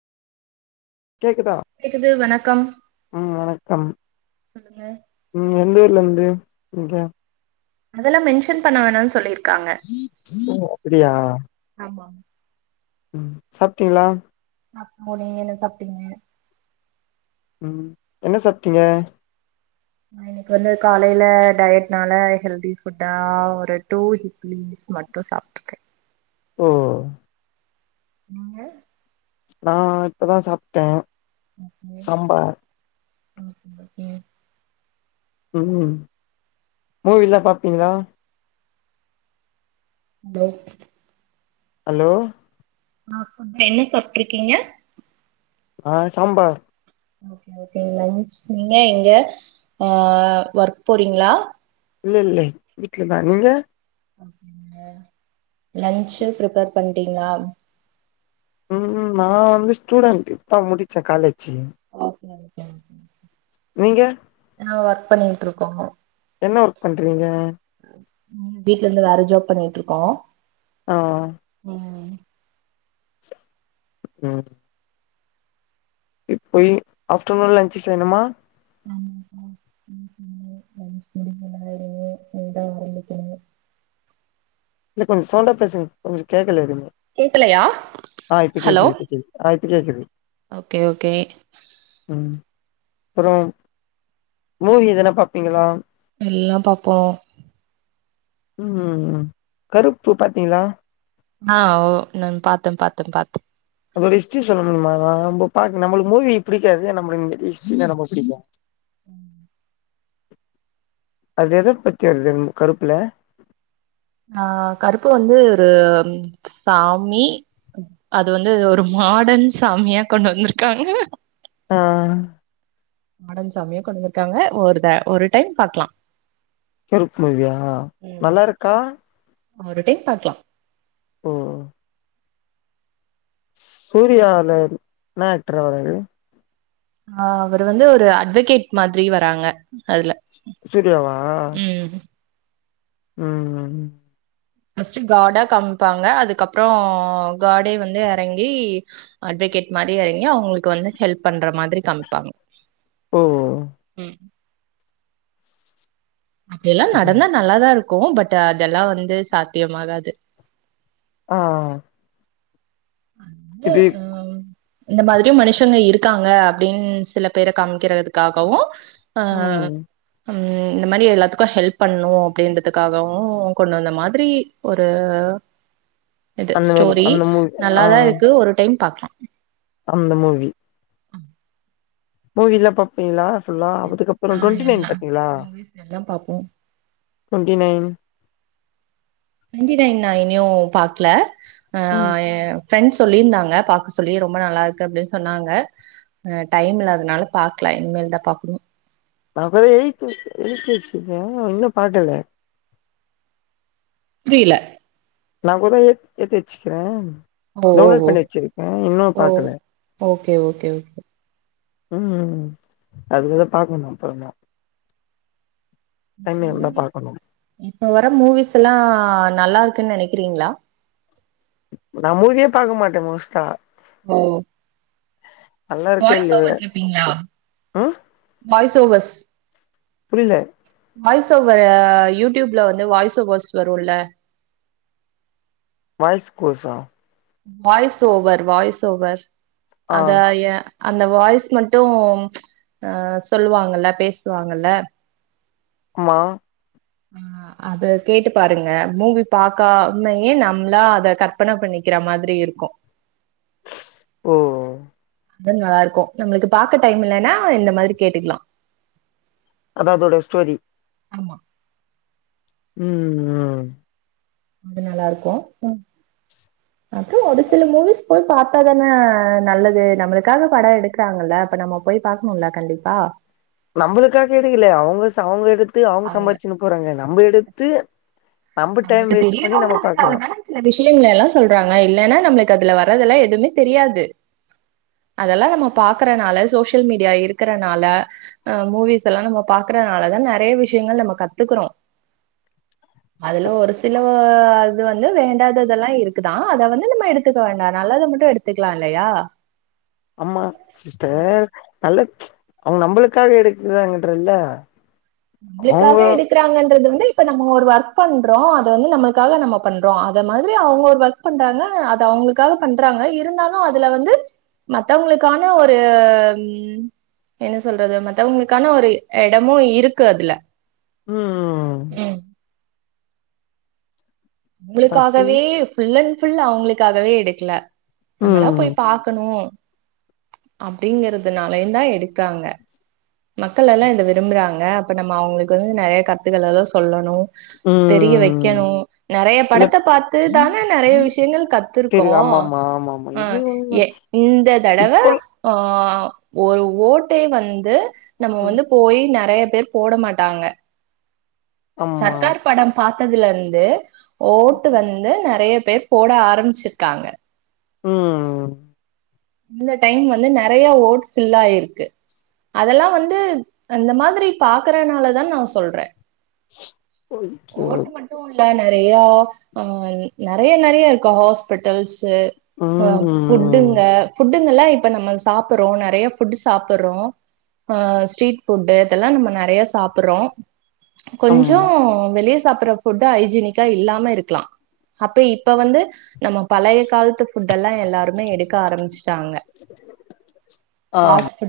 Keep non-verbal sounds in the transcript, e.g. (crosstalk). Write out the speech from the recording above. கேக்குதா கேக்குது வணக் கம் வணக்கம் உம் எந்த லந்து இங்க அதெல்லா மென்ஷன் பண்ண வேணானு சொல்லி ஓ அப்புடியா ஆமா உம் சாப்ட்டீங்ளா சாப்ட்டோ நீங்க என்ன சாப்ட்டீங்க உம் என்ன சாப்டீங்க நா இன்னைக்கு வந்து காலைல டயட்னால ஹெல்தி ஃபுட்டா ஒரு டூ இட்லிஸ் மட்டு சாப்ட்ருக்கே ஓ நீங்க நா இப்பதா சாப்ட்டே ஓகே சாம்பார் ம் ஓகே உம் மூவிலா பாப்பீங்ளா (unintelligible) ஹலோ ஆ ஃபுட் என்ன சாப்ட்ருக்கீங்க ஆ சாம்பார் ஓகே ஓகேங்க நீங்க எங்க ஆ ஒர்க் போறீங்ளா இல்ல இல்ல வீட்லதா நீங்க லன்ச்சு ப்ரிப்பேர் பண்டிங்ளா உம் நா வந்து ஸ்டூடெண்ட் இப்தா முடிச்சே காலேஜ் ஓகே (inaudible) நீங்க நா ஒர்க் பண்ணிட்ருக்கோங்க என்ன ஒர்க் பண்றீங்க உம் வீட்ல இருந்து வேற ஜாப் பண்ணிட்ருக்கோ ஆ ம் உம் இப்பயி ஆஃப்டர்நூன் லன்ச்சு செய்ணுமா (unintelligible) இல்ல கொஞ் சவுண்டா பேசுங்க கொஞ்ச கேக்கல எதுவ்மே கேக்கலையா ஹலோ சேரி சேரி ஓகே ஓகே மஉம் அப்பறம் மூவி எதன பாப்பீங்களா எல்லாம் பார்ப்போம் உம் உம் உம் கருப்பு பாத்தீங்களா ஆஹ் ஓ நான் பாத்தேன் பாத்தேன் பாத்தேன் அதோட ஹிஸ்ட்ரி சொல்ல முடியுமா நா நம்ப பாக்க நம்மளுக்கு மூவி பிடிக்காது நம்மளுக்கு ஹிஸ்ட்ரி தான் பிடிக்கும் உம் அது எத பத்தி வருது கருப்புல ஆஹ் கருப்பு வந்து ஒரு சாமி அது வந்து ஒரு மாடன் சாமியா கொண்டு வந்துருக்காங்க ஆஹ் மாடன் சாமியா கொண்டு்ந்துருக்காங்க ஒரு டா ஒரு டைம் பாக்கலா கருப் மூவியா ம் நல்லா இருக்கா ஒரு டைம் பாக்லாம் ஓ சூரியா அல என்னாக்டரா வராரு ஆஹ் அவர் வந்து ஒரு அட்வகேட் மாதிரி வராங்க அதுல சுரியாவா ம் உம் உம் ஃபர்ஸ்ட்டு காடா காம்ப்பாங்க அதுக்கப்பற காடே வந்து எறங்கி அட்வகேட் மாரி ஆகி அவுங்களுக்கு வந்து ஹெல்ப் பண்ற மாதிரி கம்பாங்க ஓ உம் அப்டியல்லா நடந்தா நல்லாதா இரு க்கும் பட் அதெல்லா வந்து சாத்தியமாகாது ஆஹ் து உம் இந்த மாதிரியு மனுஷங்க இருக்காங்க அப்டின் சில பேர காமிக்கறதுக்காகவும் ஆஹ் ம் உம் இந்த மாரி எல்லாத்துக்கு ஹெல்ப் பண்ணு அப்டின்றதுக்காகவு கொண்டுந்த மாதிரி ஒரு இது அந்தமாரி ஸ்டோரி அந்த மூவி ஆ நல்லாதா இருக்கு ஒரு டைம் டைம் பாக்லா அந்த மூவி (unintelligible) மூவில பாப்பீங்ளா ஃபுல்லா அதுக்கப்பற ஆ டுவெண்ட்டிநைன் எல்லா பாத்தீங்களா மூவிஸ் எல்லாம் பாப்போம். டுவெண்ட்டிநைன் டுவெண்ட்டிநைன் நா இணியு பாக்கல ம் அஹ் ஏ ஃப்ரெண்ட்ஸ் சொல்லிந்தாங்க பாக்க சொல்லி ரொம்ப நல்லா இருக்கு அப்டின் சொன்னாங்க ஹ டைம் இல்லாதனால பாக்ல இனிமேல் தா பாக்ணு நாபோய் (unintelligible) இன்னு பாக்கல புரியல நா குத ஏத் ஏத்துச்சுக்கற ஓ ஓ ஓ ஓ பாக்கல ஓகே ஓகே உம்ம் அதுகொத பாக்கணு அப்பறமா மூவிஸ் இப்ப வர மூவிஸ்லா நல்லா இருக்கு நென ரிங்கிளா நா மூவியே பாக்க மாட்ட மோஸ்டா ஓ நல்லாருக்கு வாய்ஸ் இல்லயோ ஓவர் கேப்பீங்களா உம் வாய்ஸ் ஓவஸ் புரியில வாய்ஸ் ஓவ ஆ யூடியூப்ல வந்து வாய்ஸ் ஓவர்ஸ் வரும்ல வாய்ஸ் கோஸா வாய்ஸ் ஓவர் வாய்ஸ் ஓவர் ஆ அத ஏன் அந்த வாய்ஸ் மட்டும் அஹ சொல்லுவாங்கல்ல பேசுவாங்கல்ல ம்மா ஆஹ அது கேட்டு பாருங்க மூவி பாக்காமயே நம்மளா அத கற்பனை பண்ணிக்கிற மாதிரி இருக்கும் ஸ் ஓ ஓ நல்லா இருக்கும் நம்மளுக்கு பாக்க டைம் இல்லலைன்னா இந்த மாதிரி கேட்டுக்கலாம் அது அதோட ஸ்டோரி ஆமா உம் உம் அது நல்லா இருக்கும் அப்புறம் ஒரு சில மூவிஸ் போய் பாத்தா தானே நல்லது நம்மளுக்காக படம் எடுக்குறாங்கல்ல அப்ப நம்ம போய் பாகக்கணும்ல கண்டிப்பா நம்மளுக்காக எடுக்கலேயே அவுங்க அவுங்க எடுத்து அவுங்க அவங்க சம்பாதிச்சுன்னு போறாங்க நம்ம எடுத்து து நமக்கு தெரியணும்றாதுக்காக தான சில விஷயங்கள எல்லாம் சொல்றாங்க இல்லைன்னா நம்மளு அதுல வர்றதெல்லாம் எதுவுமே தெரியாது அதெல்லாம் நம்ம பாக்குறனால சோசியல் மீடியா இருக்கறனால அஹ மூவிஸ் எல்லாம் நம்ம பாக்குறதுனாலதான் நிறைய விஷயங்கள் நம்ம கத்துக்கறோம் அதுல ஒரு சில அது வந்து வேண்டாததெல்லாம் இருக்குதான் அத வந்து நம்ம எடுத்துக்க வேண்டாம் நல்லத மட்டும் எடுத்துக்கலாம் இல்லையா ஆமா சிஸ்டர் நல்ல அவங்க நம்மளுக்காக எடுக்கிறாங்கன்றல உங்களுக்காக எடுக்கிறாங்கன்றது வந்து இப்ப நம்ம ஒரு ஒர்க் பண்றோம் அது வந்து நம்மளுக்காக நம்ம பண்றோம் அ மாதிரி அவங்க ஒரு ஒர்க் பண்றாங்க அது அவங்களுக்காக பண்றாங்க இருந்தாலும் அதுல வந்து மத்தவங்களுக்கான ஒரு என்ன சொல்றது மத்தவுங்களுக்கான ஒரு இடமும் இருக் க்கு அதுல உம்ம் ம். தாசி உங்களுக்காகவே ஃபுல் அண் ஃபுல் அவங்களுக்காகவே எடுக்கல நம்மளா ம் போய் பாக்கணும் அப்பிடிங்கிறதுனாலயும் தான் எடுக்காங்க மக்கள் எல்லாம் இத விரும்புறாங்க அப்ப நம்ம அவங்களுக்கு வந்து நெறைய கத்துகள எல்லாம் சொல்லணும் தெரிய ம் வைக்கணும் நெறைய சில படத்த பாத்து தானே நெறைய விஷயங்கள் பேரு கத்துருக்கோம் ஆமா ஆமா ஆமா ஆமா ஆஹ இது உண்ம ஏ இந்த தடவ இப்போ ஆ ஒரு ஓட்டை வந்து நம்ம ம் வந்து போய் நெறைய பேர் போட மாட்டாங்க ஆமா சர்க்கார் படம் பாத் அதுலருந்து ஓட்டு வந்து நெறைய பேர் போட ஆரம்பிச்சிருக்காங்க உஹம் இந்த டைம் வந்து நெறைய ஓட் பில் ஆயிருக்கு அதெல்லாம் வந்து அந்த மாரி பாக்குறனாலதா நா சொல்றேன் ஓகே ஓட்டு மட்டும் இல்ல நெறையா ஆ நெறைய நெறைய இருக்கா ஹாஸ்பிட்டல்ஸ் து ஹ ம் ஃபுட்டுங்க ஃபுட்டுங்கல்லாம் இப்ப நம்ம சாப்படுறோம் நெறைய ஃபுட் சாப்படுறோம் ஹ ஸ்ட்ரீட் ஃபுட்டு் இதெல்லாம் நம்ம நெறைய சாப்படுறோம் ஆமா கொஞ்சோம் வெளிய சாப்பற ஃபுட்ட ஹைஜினிக்கா இல்லாம இருக்கலாம் அப்ப இப்ப வந்து நம்ம பலைய காலத்து ஃபுட்டெல்லாம் எல்லாருமே எடுக்க ஆரம்பிச்சி டாங்க ஆமா பாஸ்ஃபுட்